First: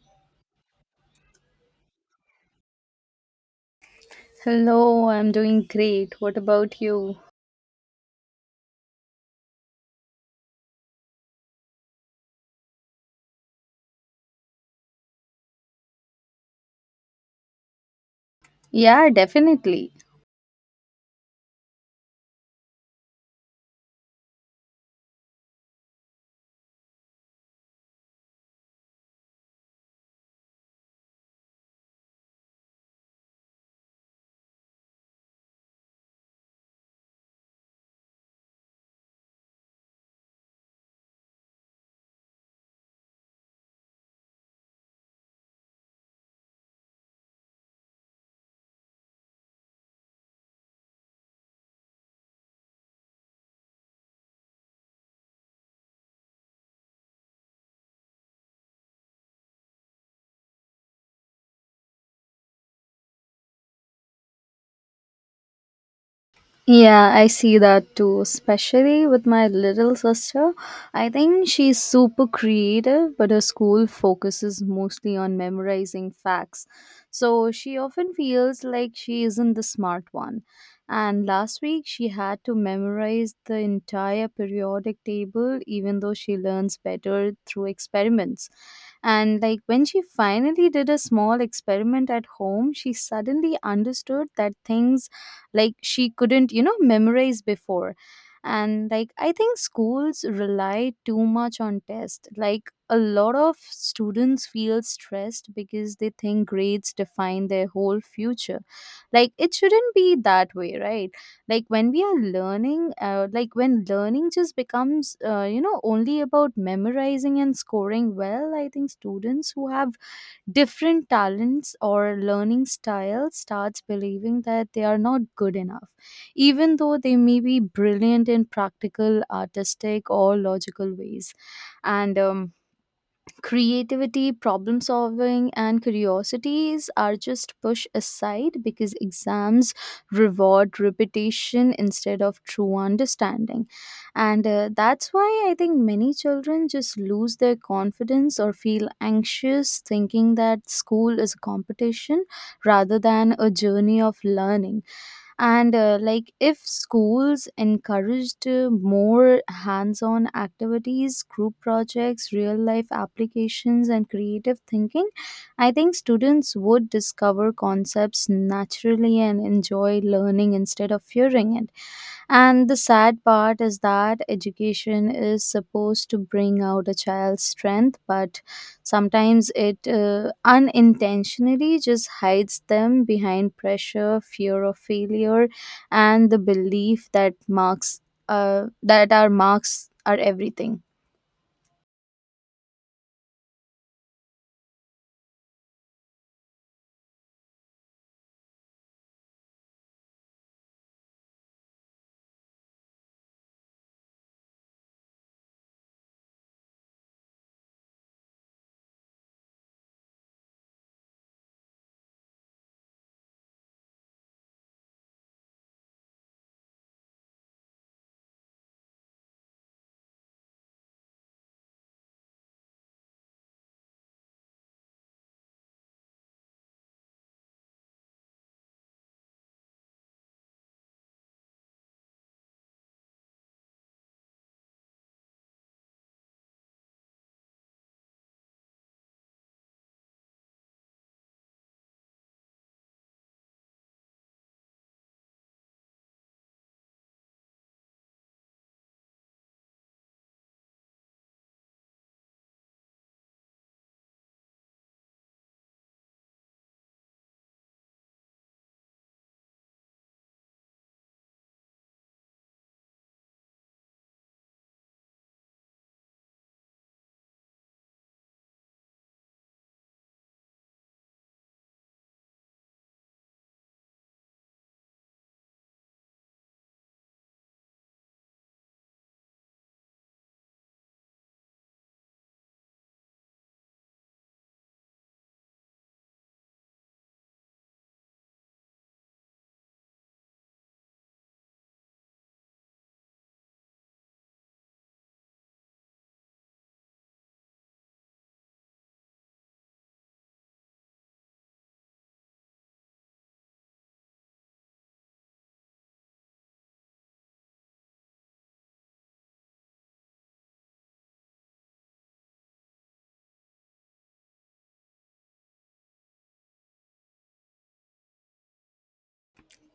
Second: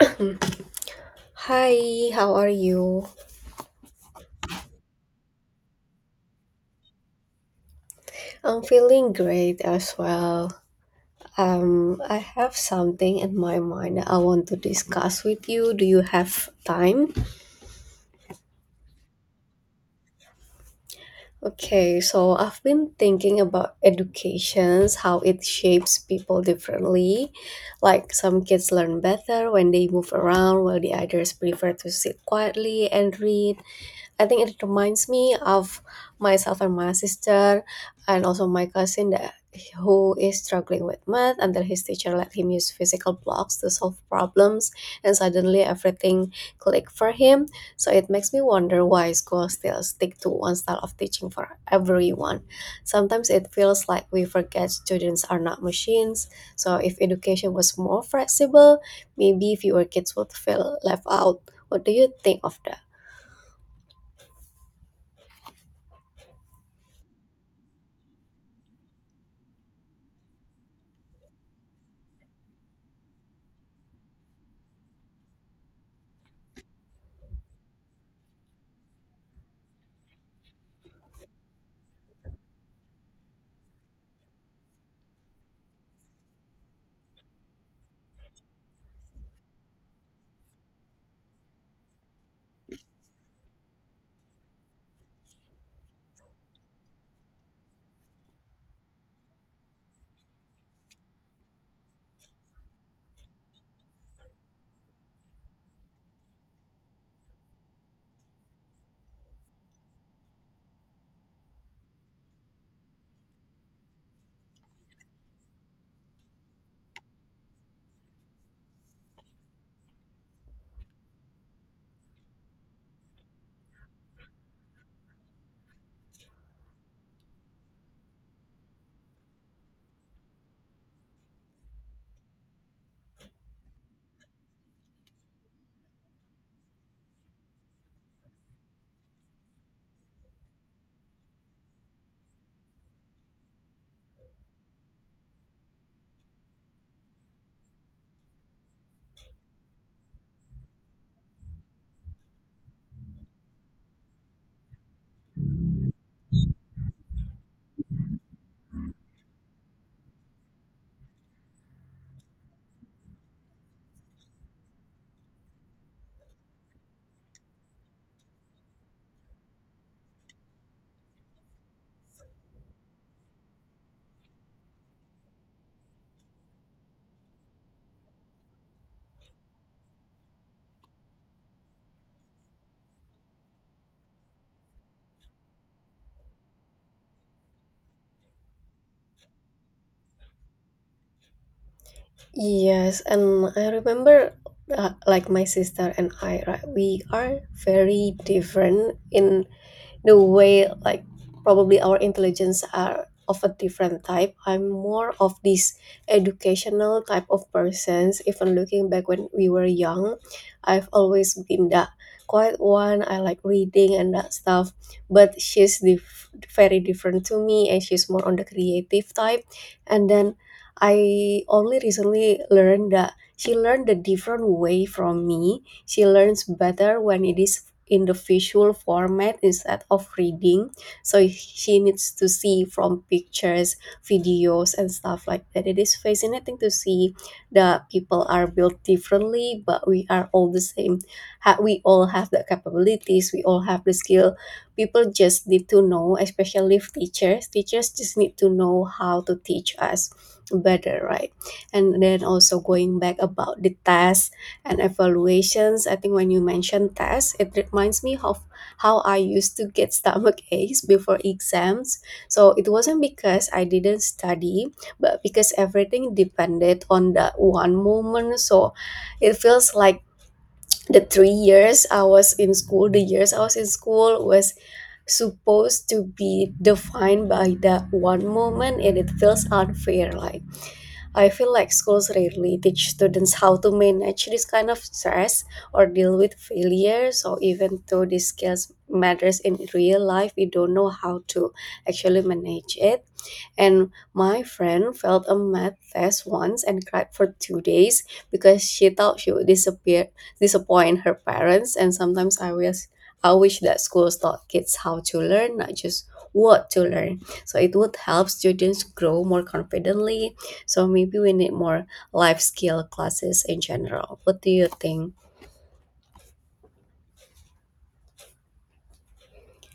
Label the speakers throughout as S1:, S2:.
S1: Mm. Hi, how are you?
S2: Hello, I'm doing great. What about you?
S1: I'm feeling great as well. I have something in my mind I want to discuss with you. Do you have time?
S2: Yeah, definitely.
S1: Okay, so I've been thinking about educations, how it shapes people differently. Like some kids learn better when they move around, while the others prefer to sit quietly and read. I think it reminds me of myself and my sister, and also my cousin that who is struggling with math until his teacher let him use physical blocks to solve problems, and suddenly everything clicked for him. So it makes me wonder why schools still stick to one style of teaching for everyone. Sometimes it feels like we forget students are not machines. So if education was more flexible, maybe fewer kids would feel left out. What do you think of that?
S2: Yeah, I see that too, especially with my little sister. I think she's super creative, but her school focuses mostly on memorizing facts. So she often feels like she isn't the smart one. And last week, she had to memorize the entire periodic table, even though she learns better through experiments. And like when she finally did a small experiment at home, she suddenly understood that things like she couldn't memorize before. And like I think schools rely too much on tests. Like a lot of students feel stressed because they think grades define their whole future. Like it shouldn't be that way, right? Like when we are learning like when learning just becomes only about memorizing and scoring well, I think students who have different talents or learning style starts believing that they are not good enough, even though they may be brilliant in practical, artistic, or logical ways. And Creativity, problem solving, and curiosities are just pushed aside because exams reward repetition instead of true understanding. And that's why I think many children just lose their confidence or feel anxious, thinking that school is a competition rather than a journey of learning. And like if schools encouraged more hands-on activities, group projects, real life applications, and creative thinking, I think students would discover concepts naturally and enjoy learning instead of fearing it. And the sad part is that education is supposed to bring out a child's strength, but sometimes it unintentionally just hides them behind pressure, fear of failure, and the belief that marks that our marks are everything.
S1: Yes, and I remember like my sister and I, right? We are very different in the way, like probably our intelligence are of a different type. I'm more of this educational type of persons. Even looking back when we were young, I've always been that quiet one. I like reading and that stuff, but very different to me, and she's more on the creative type. And then I only recently learned that she learned a different way from me. She learns better when it is in the visual format instead of reading, so she needs to see from pictures, videos and stuff like that. It is fascinating to see that people are built differently, but we are all the same. We all have the capabilities, we all have the skill. People just need to know, especially if teachers just need to know how to teach us better, right? And then also going back about the task and evaluations. I think when you mentioned tests, it reminds me of how I used to get stomach aches before exams. So it wasn't because I didn't study, but because everything depended on that one moment. So it feels like the years I was in school was supposed to be defined by that one moment, and it feels unfair. Like I feel like schools rarely teach students how to manage this kind of stress or deal with failure. So even though these skills matters in real life, we don't know how to actually manage it. And my friend failed a math test once and cried for 2 days because she thought she would disappear disappoint her parents. And sometimes I wish that schools taught kids how to learn, not just what to learn. So it would help students grow more confidently, so maybe we need more life skill classes in general. What do you think?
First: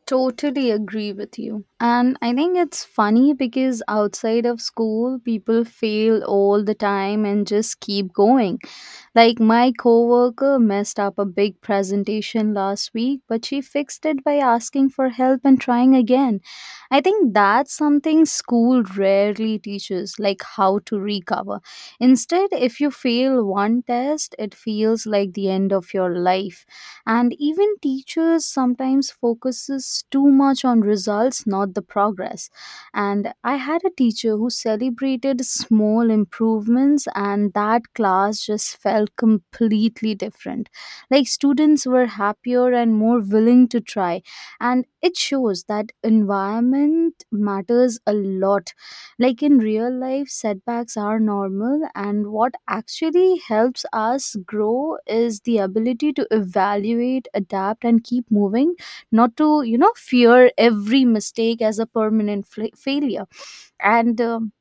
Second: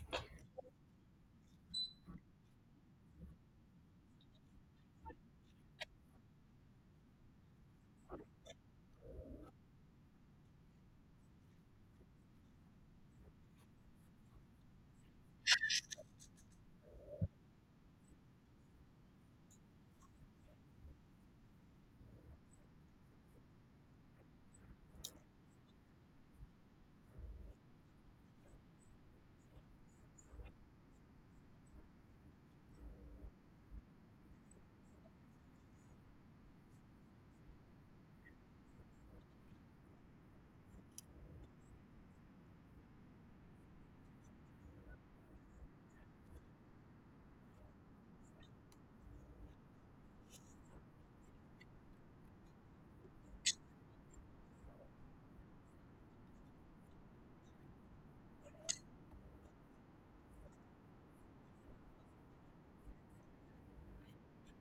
S2: Totally agree with you. And I think it's funny because outside of school, people fail all the time and just keep going. Like my coworker messed up a big presentation last week, but she fixed it by asking for help and trying again. I think that's something school rarely teaches, like how to recover. Instead, if you fail one test, it feels like the end of your life. And even teachers sometimes focuses too much on results, not the progress. And I had a teacher who celebrated small improvements, and that class just felt completely different. Like students were happier and more willing to try, and it shows that environment matters a lot. Like in real life, setbacks are normal, and what actually helps us grow is the ability to evaluate, adapt, and keep moving, not to, you know, fear every mistake as a permanent fla failure. And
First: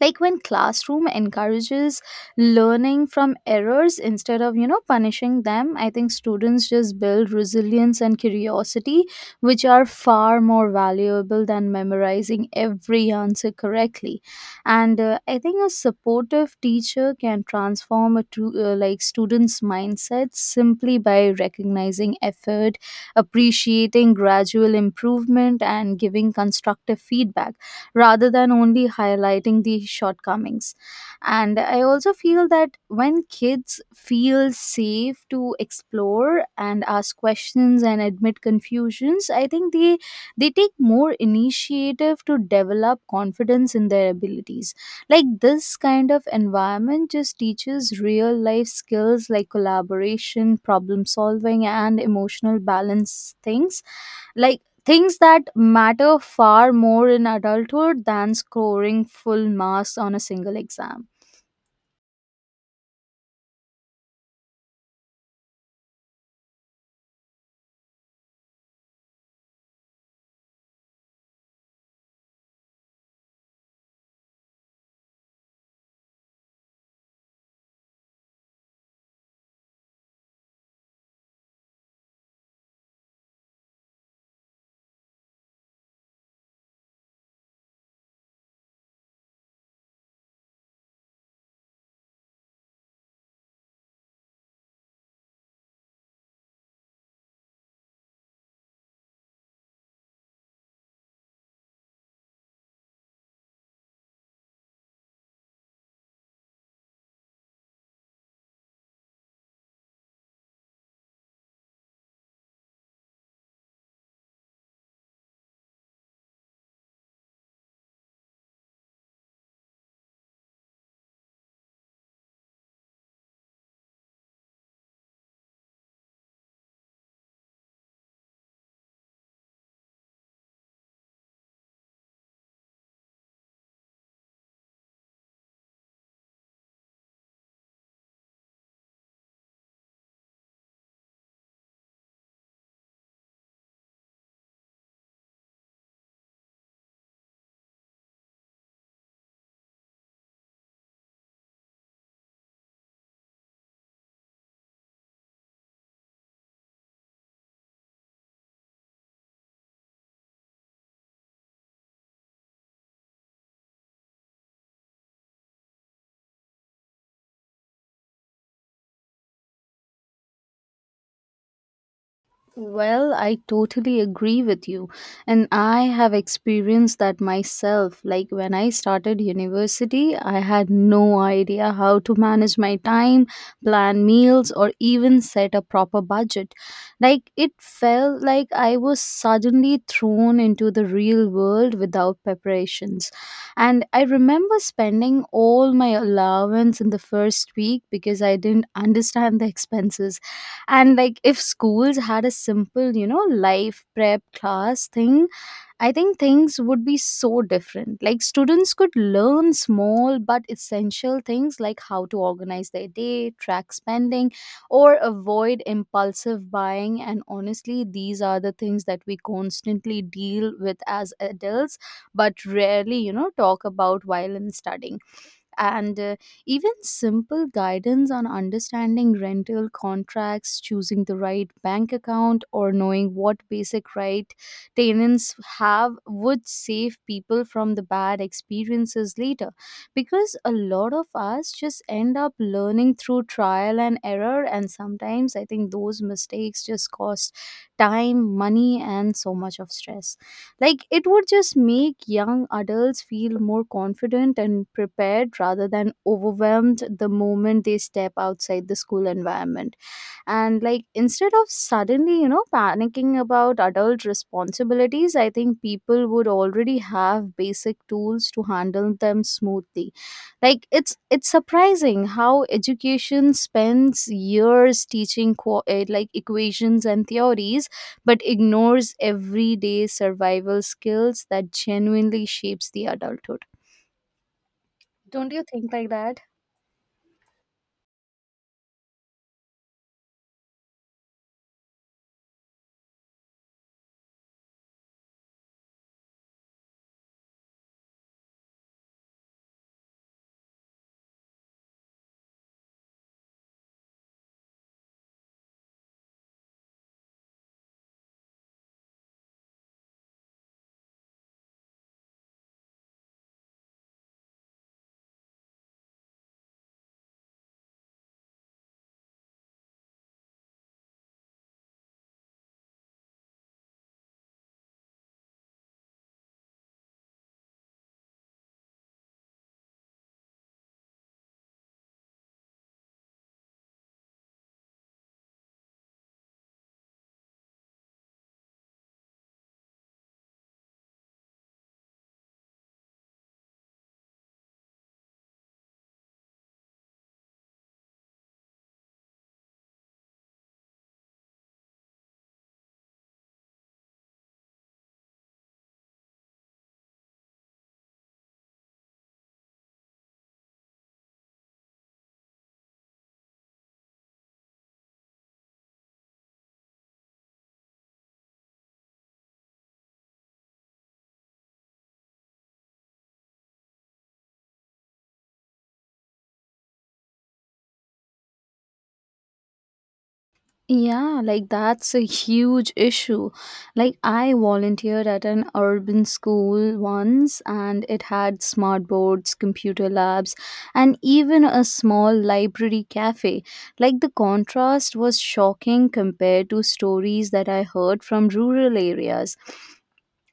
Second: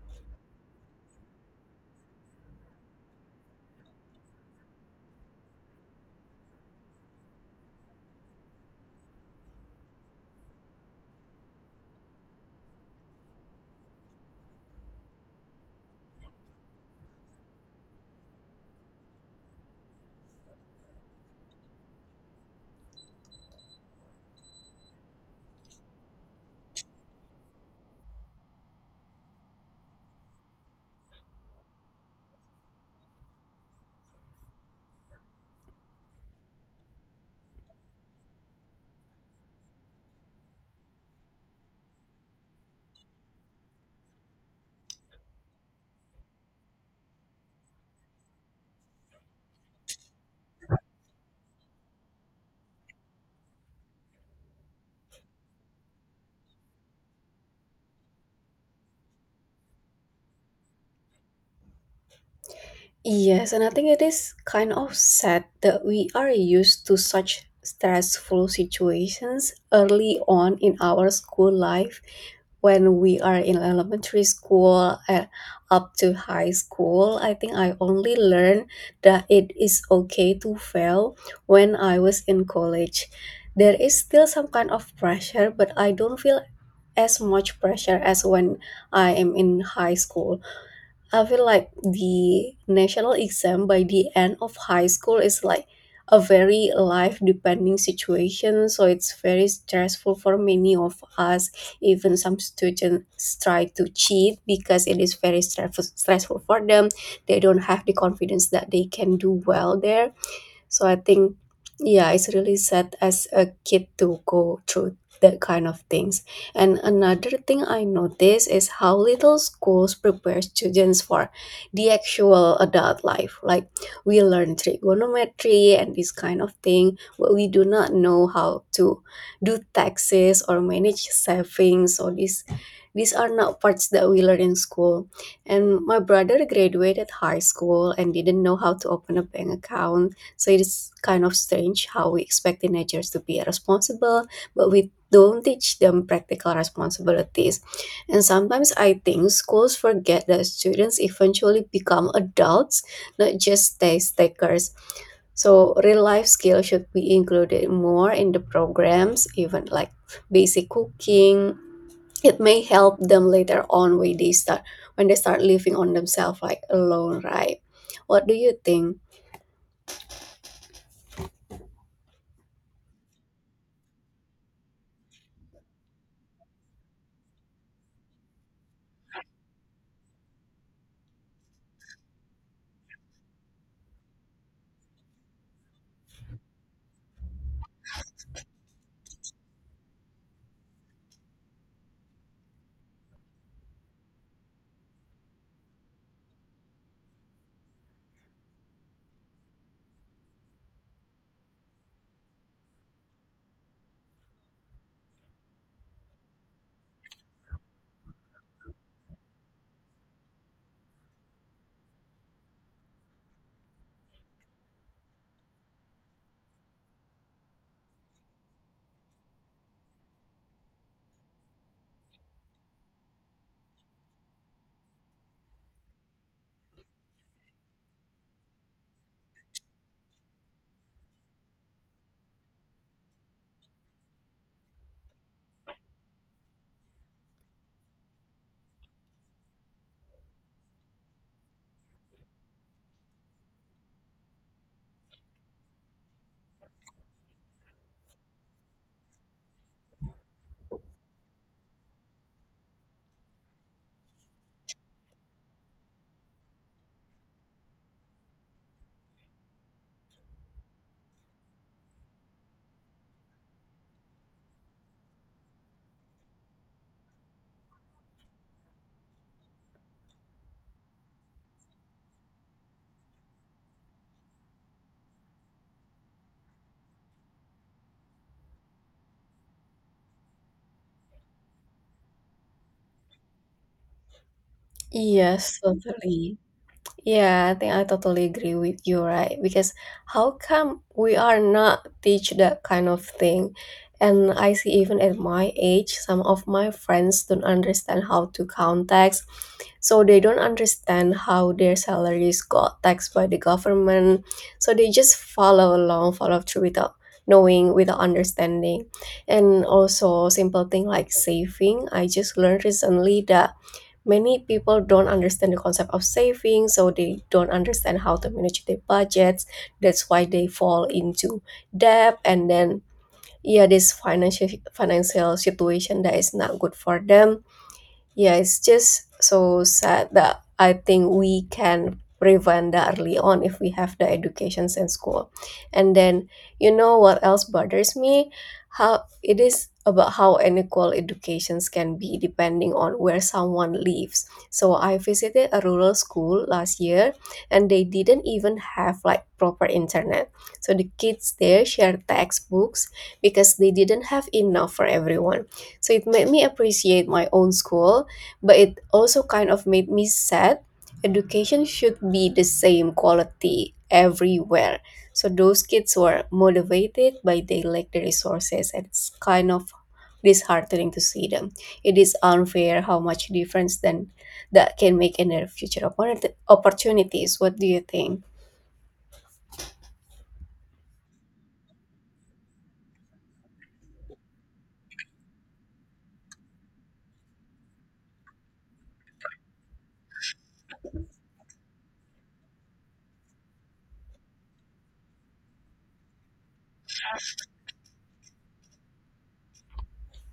S2: Like when classroom encourages learning from errors instead of punishing them, I think students just build resilience and curiosity, which are far more valuable than memorizing every answer correctly. And I think a supportive teacher can transform a like students mindset simply by recognizing effort, appreciating gradual improvement, and giving constructive feedback rather than only highlighting the shortcomings. And I also feel that when kids feel safe to explore and ask questions and admit confusions, I think they take more initiative to develop confidence in their abilities. Like this kind of environment just teaches real life skills like collaboration, problem solving, and emotional balance, things that matter far more in adulthood than scoring full marks on a single exam.
S1: Yes, and I think it is kind of sad that we are used to such stressful situations early on in our school life, when we are in elementary school and up to high school. I think I only learned that it is okay to fail when I was in college. There is still some kind of pressure, but I don't feel as much pressure as when I am in high school. I feel like the national exam by the end of high school is like a very life depending situation. So it's very stressful for many of us. Even some students try to cheat because it is very stressful for them. They don't have the confidence that they can do well there. So I think, yeah, it's really sad as a kid to go through that kind of things. And another thing I notice is how little schools prepare students for the actual adult life. Like we learn trigonometry and this kind of thing, but we do not know how to do taxes or manage savings or these are not parts that we learn in school. And my brother graduated high school and didn't know how to open a bank account, so it is kind of strange how we expect teenagers to be responsible, but we don't teach them practical responsibilities. And sometimes I think schools forget that students eventually become adults, not just test takers. So real life skills should be included more in the programs, even like basic cooking. It may help them later on when they start living on themselves, like alone, right? What do you think?
S2: Well, I totally agree with you. And I have experienced that myself. Like when I started university, I had no idea how to manage my time, plan meals, or even set a proper budget. Like it felt like I was suddenly thrown into the real world without preparations. And I remember spending all my allowance in the first week because I didn't understand the expenses. And like if schools had a simple, life prep class thing, I think things would be so different. Like students could learn small but essential things, like how to organize their day, track spending, or avoid impulsive buying. And honestly, these are the things that we constantly deal with as adults but rarely, talk about while in studying. And even simple guidance on understanding rental contracts, choosing the right bank account, or knowing what basic right tenants have would save people from the bad experiences later. Because a lot of us just end up learning through trial and error, and sometimes I think those mistakes just cost time, money, and so much of stress. Like it would just make young adults feel more confident and prepared rather than overwhelmed the moment they step outside the school environment. And like instead of suddenly, panicking about adult responsibilities, I think people would already have basic tools to handle them smoothly. Like it's surprising how education spends years teaching like equations and theories but ignores everyday survival skills that genuinely shapes the adulthood.
S1: Yes, totally. Yeah, I think I totally agree with you, right? Because how come we are not teach that kind of thing? And I see even at my age, some of my friends don't understand how to count tax. So they don't understand how their salaries got taxed by the government. So they just follow along, follow through without knowing, without understanding. And also simple thing like saving. I just learned recently that many people don't understand the concept of saving, so they don't understand how to manage their budgets. That's why they fall into debt, and then yeah, this financial situation that is not good for them. Yeah, it's just so sad that I think we can prevent that early on if we have the educations in school. And then, you know what else bothers me? How it is about how unequal educations can be depending on where someone lives. So I visited a rural school last year, and they didn't even have like proper internet. So the kids there shared textbooks because they didn't have enough for everyone. So it made me appreciate my own school, but it also kind of made me sad. Education should be the same quality everywhere. So those kids were motivated, but they lack the resources, and it's kind of disheartening to see them. It is unfair how much difference then that can make in their future opportunities. What do you think?
S2: Yeah, like that's a huge issue. Like, I volunteered at an urban school once, and it had smart boards, computer labs, and even a small library cafe. Like, the contrast was shocking compared to stories that I heard from rural areas.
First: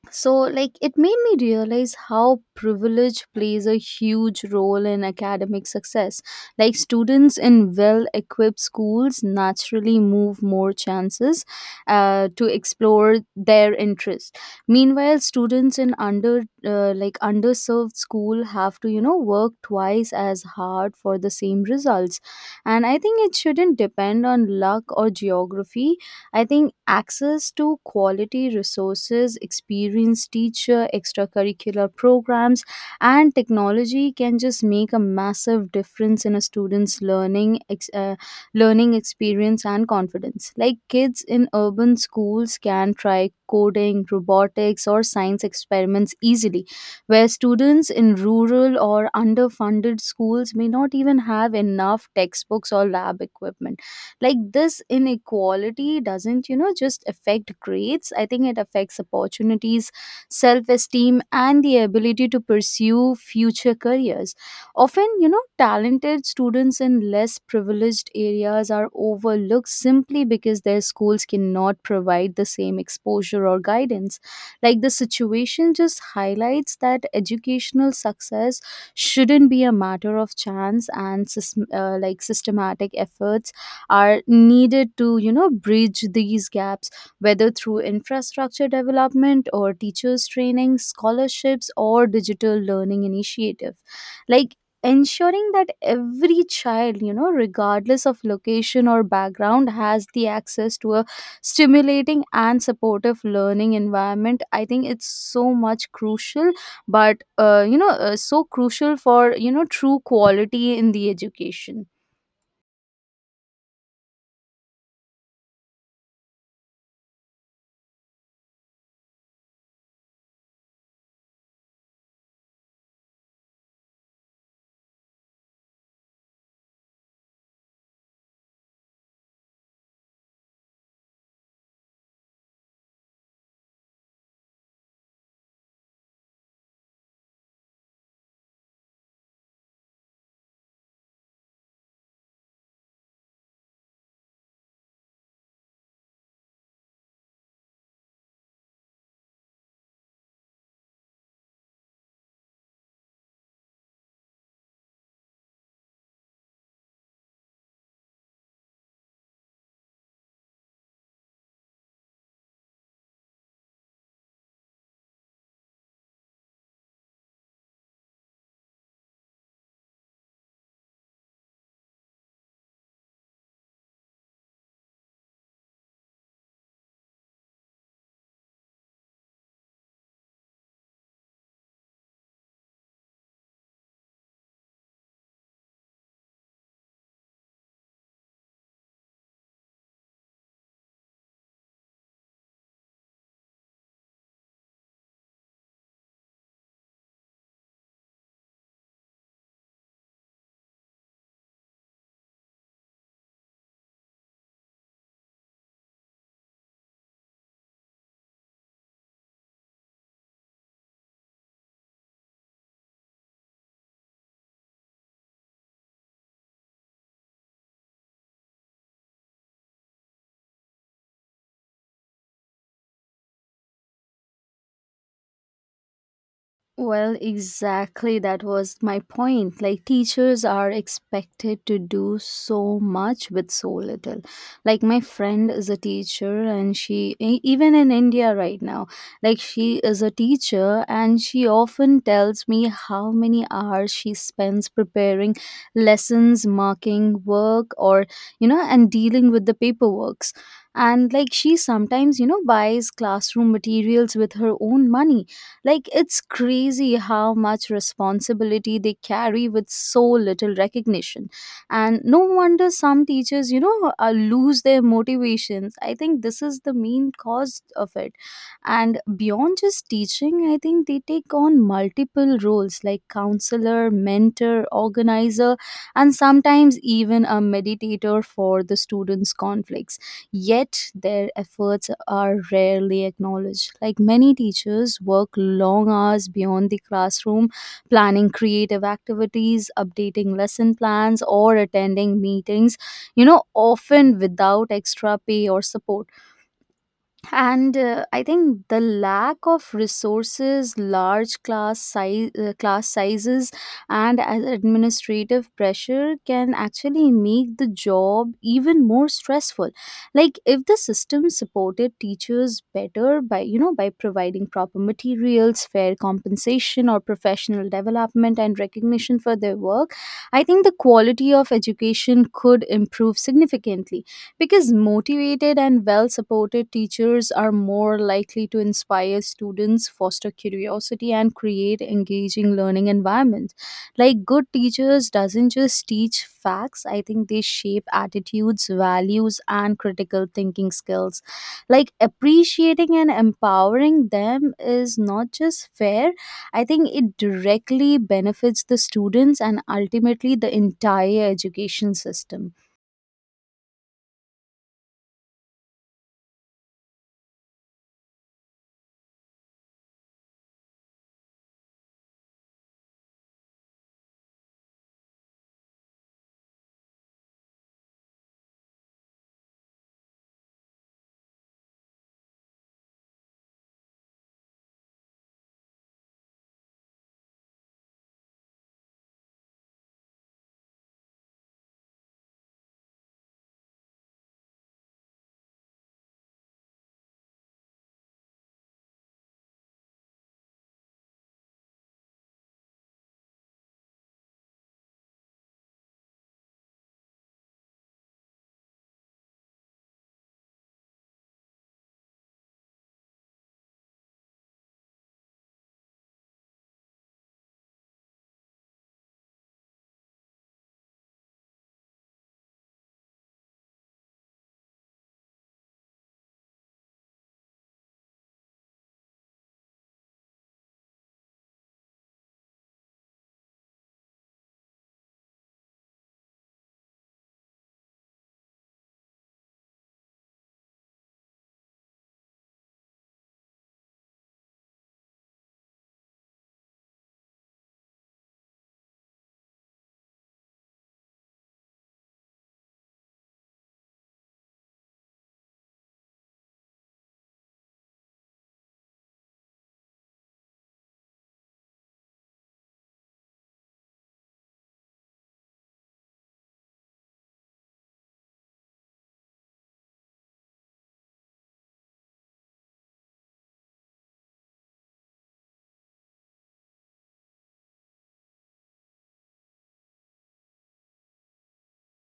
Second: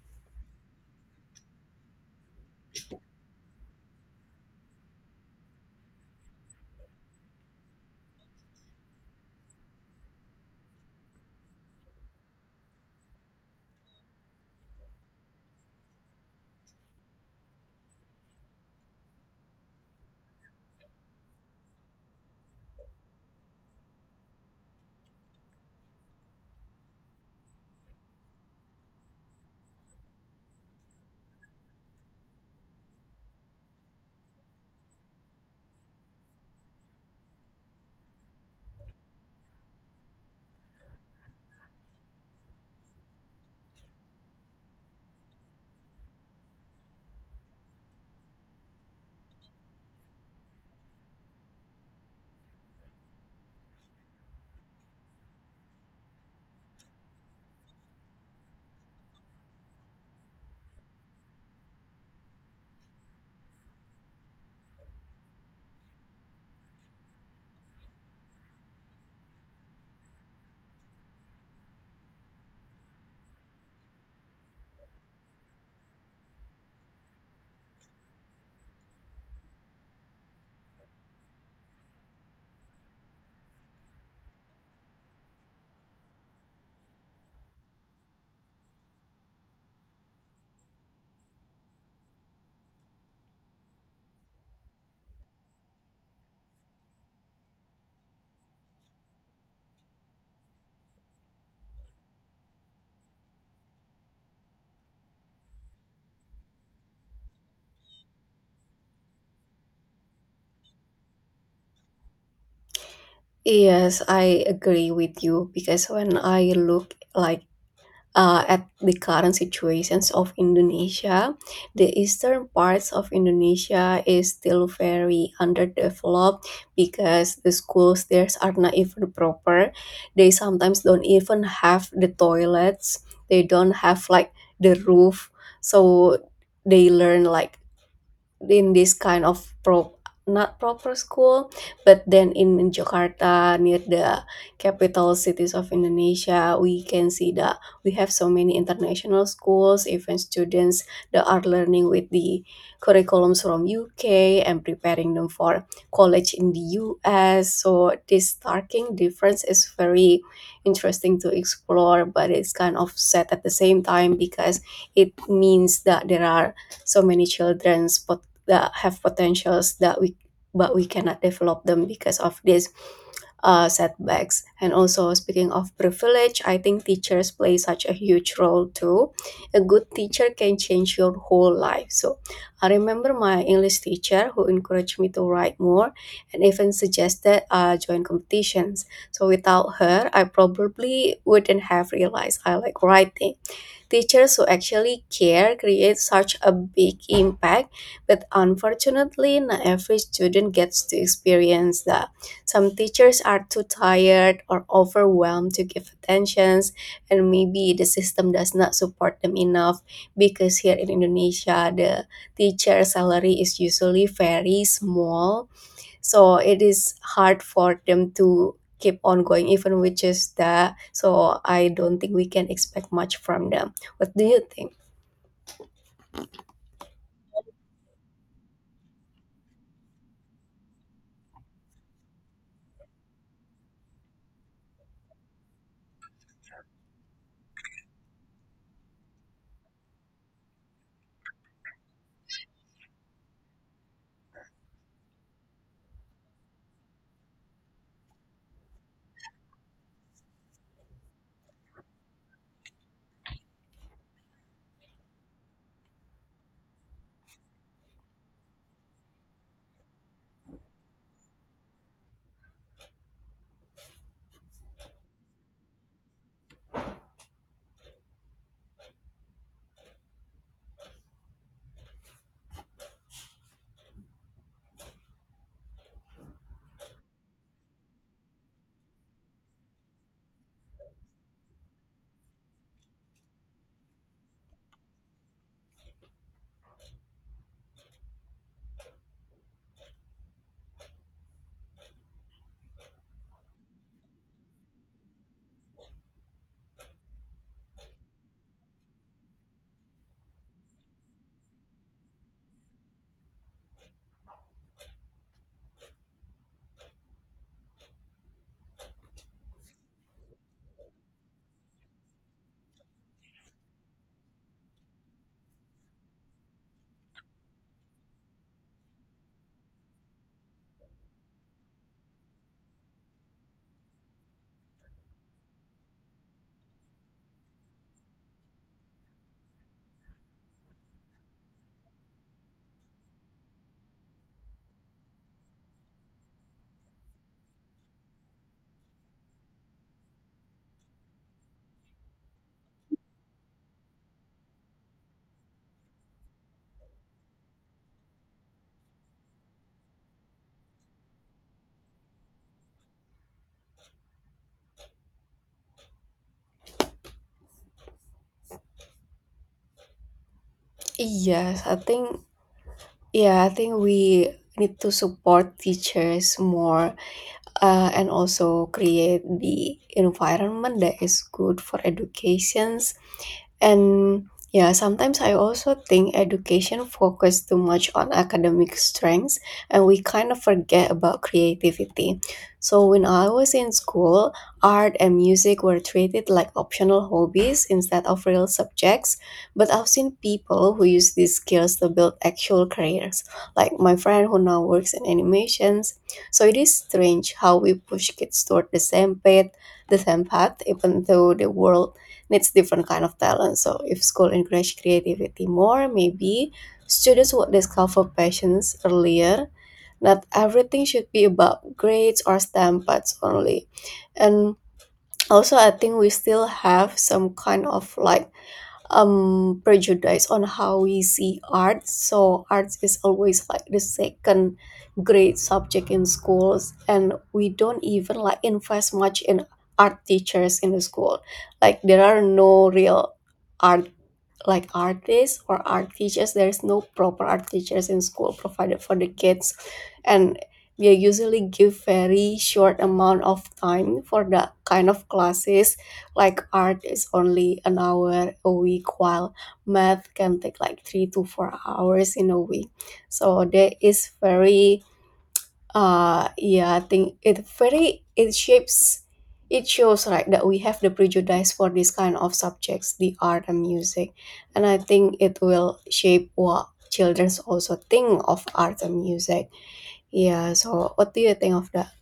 S2: So, like, it made me realize how privilege plays a huge role in academic success. Like, students in well equipped schools naturally move more chances to explore their interests. Meanwhile, students in under like underserved school have to, work twice as hard for the same results. And I think it shouldn't depend on luck or geography. I think access to quality resources, experienced teacher, extracurricular programs, and technology can just make a massive difference in a student's learning experience and confidence. Like kids in urban schools can try coding, robotics, or science experiments easily, where students in rural or underfunded schools may not even have enough textbooks or lab equipment. Like this inequality doesn't, just affect grades. I think it affects opportunities, self esteem, and the ability to pursue future careers. Often, talented students in less privileged areas are overlooked simply because their schools cannot provide the same exposure or guidance. Like the situation just highlights that educational success shouldn't be a matter of chance, and like systematic efforts are needed to, bridge these gaps, whether through infrastructure development or teachers training, scholarships, or digital learning initiative. Like ensuring that every child, regardless of location or background, has the access to a stimulating and supportive learning environment, I think it's so much crucial. But so crucial for true quality in the education.
S1: Yes, I agree with you because when I look like at the current situations of Indonesia, the eastern parts of Indonesia is still very underdeveloped because the schools there are not even proper. They sometimes don't even have the toilets. They don't have like the roof. So they learn like in this kind of pro not proper school, but then in Jakarta, near the capital cities of Indonesia, we can see that we have so many international schools, even students that are learning with the curriculums from UK and preparing them for college in the US. So this starking difference is very interesting to explore, but it's kind of sad at the same time because it means that there are so many children's that have potentials that we cannot develop them because of these setbacks. And also speaking of privilege, I think teachers play such a huge role too. A good teacher can change your whole life. So I remember my English teacher who encouraged me to write more and even suggested join competitions, so without her I probably wouldn't have realized I like writing. Teachers who actually care create such a big impact, but unfortunately, not every student gets to experience that. Some teachers are too tired or overwhelmed to give attentions, and maybe the system does not support them enough because here in Indonesia, the teacher salary is usually very small, so it is hard for them to keep on going even which is that. So I don't think we can expect much from them. What do you think?
S2: Well, exactly. That was my point. Like, teachers are expected to do so much with so little. Like, my friend is a teacher, and even in India right now, like, she is a teacher, and she often tells me how many hours she spends preparing lessons, marking work, or, you know, and dealing with the paperworks. And, like, she sometimes, buys classroom materials with her own money. Like, it's crazy how much responsibility they carry with so little recognition. And no wonder some teachers, lose their motivations. I think this is the main cause of it. And beyond just teaching, I think they take on multiple roles like counselor, mentor, organizer, and sometimes even a meditator for the students' conflicts, yet their efforts are rarely acknowledged. Like many teachers work long hours beyond the classroom, planning creative activities, updating lesson plans, or attending meetings, you know, often without extra pay or support. And I think the lack of resources, large class size class sizes, and administrative pressure can actually make the job even more stressful. Like if the system supported teachers better by, by providing proper materials, fair compensation, or professional development and recognition for their work, I think the quality of education could improve significantly, because motivated and well supported teachers are more likely to inspire students, foster curiosity, and create engaging learning environments. Like good teachers doesn't just teach facts, I think they shape attitudes, values, and critical thinking skills. Like appreciating and empowering them is not just fair, I think it directly benefits the students and ultimately the entire education system.
S1: Yes, I think, yeah, I think we need to support teachers more, and also create the environment that is good for education. And yeah, sometimes I also think education focuses too much on academic strengths and we kind of forget about creativity. So when I was in school, art and music were treated like optional hobbies instead of real subjects. But I've seen people who use these skills to build actual careers, like my friend who now works in animations. So it is strange how we push kids toward the same path, even though the world needs different kind of talent. So if school encourage creativity more, maybe students would discover passions earlier. Not everything should be about grades or STEM paths only. And also I think we still have some kind of like prejudice on how we see art. So arts is always like the second grade subject in schools, and we don't even like invest much in art teachers in the school. Like there are no real art, like artists or art teachers. There is no proper art teachers in school provided for the kids, and they usually give very short amount of time for that kind of classes. Like art is only an hour a week, while math can take like 3 to 4 hours in a week. So there is very yeah, I think it shapes, it shows like that we have the prejudice for this kind of subjects, the art and music, and I think it will shape what childrens also think of art and music. Yeah, so what do you think of that?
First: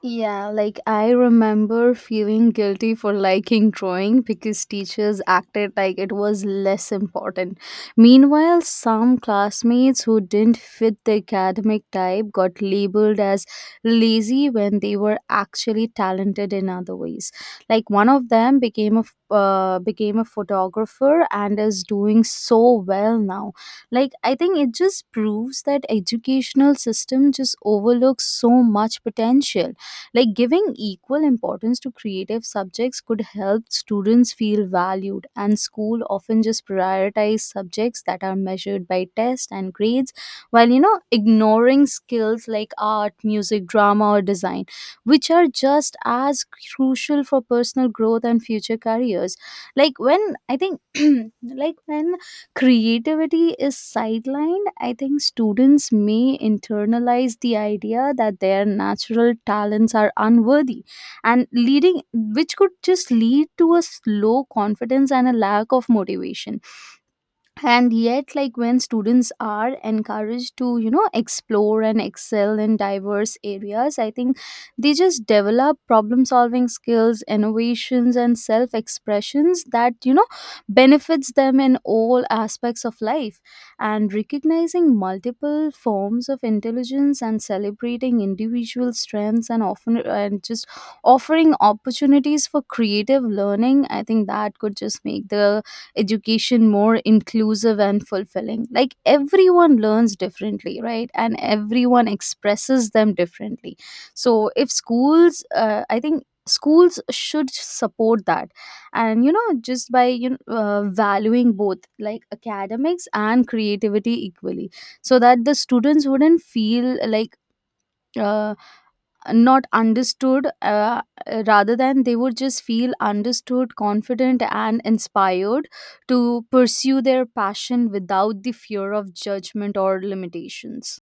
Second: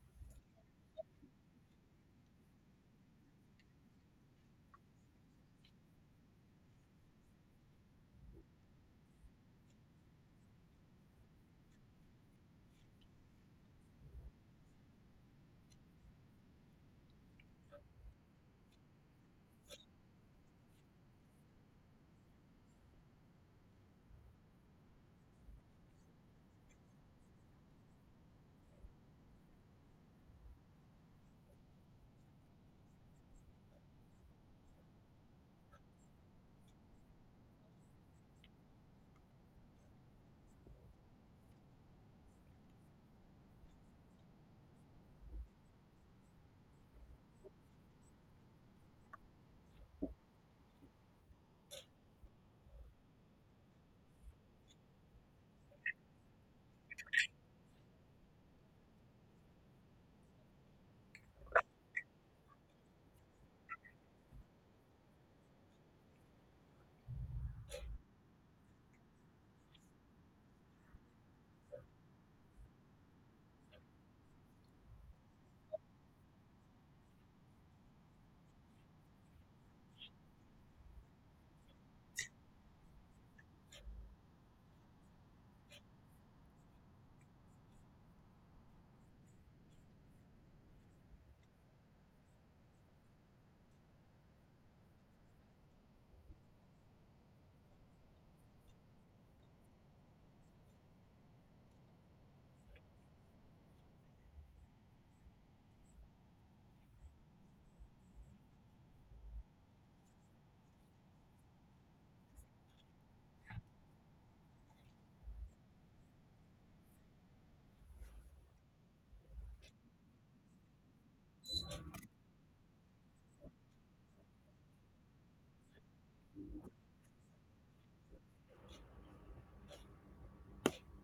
S2: Yeah, like I remember feeling guilty for liking drawing because teachers acted like it was less important. Meanwhile, some classmates who didn't fit the academic type got labeled as lazy when they were actually talented in other ways. Like one of them became became a photographer and is doing so well now. Like I think it just proves that educational system just overlooks so much potential. Like giving equal importance to creative subjects could help students feel valued, and school often just prioritize subjects that are measured by tests and grades, while, ignoring skills like art, music, drama, or design, which are just as crucial for personal growth and future careers. Like when I think, like when creativity is sidelined, I think students may internalize the idea that their natural talents are unworthy and leading, which could just lead to a slow confidence and a lack of motivation. And yet like when students are encouraged to, explore and excel in diverse areas, I think they just develop problem solving skills, innovations, and self expressions that, benefits them in all aspects of life. And recognizing multiple forms of intelligence and celebrating individual strengths, and often, and just offering opportunities for creative learning, I think that could just make the education more inclusive and fulfilling. Like everyone learns differently, right, and everyone expresses them differently. So if schools, I think schools should support that and, you know just by you know, valuing both like academics and creativity equally, so that the students wouldn't feel like uh, not understood, rather than they would just feel understood, confident, and inspired to pursue their passion without the fear of judgment or limitations.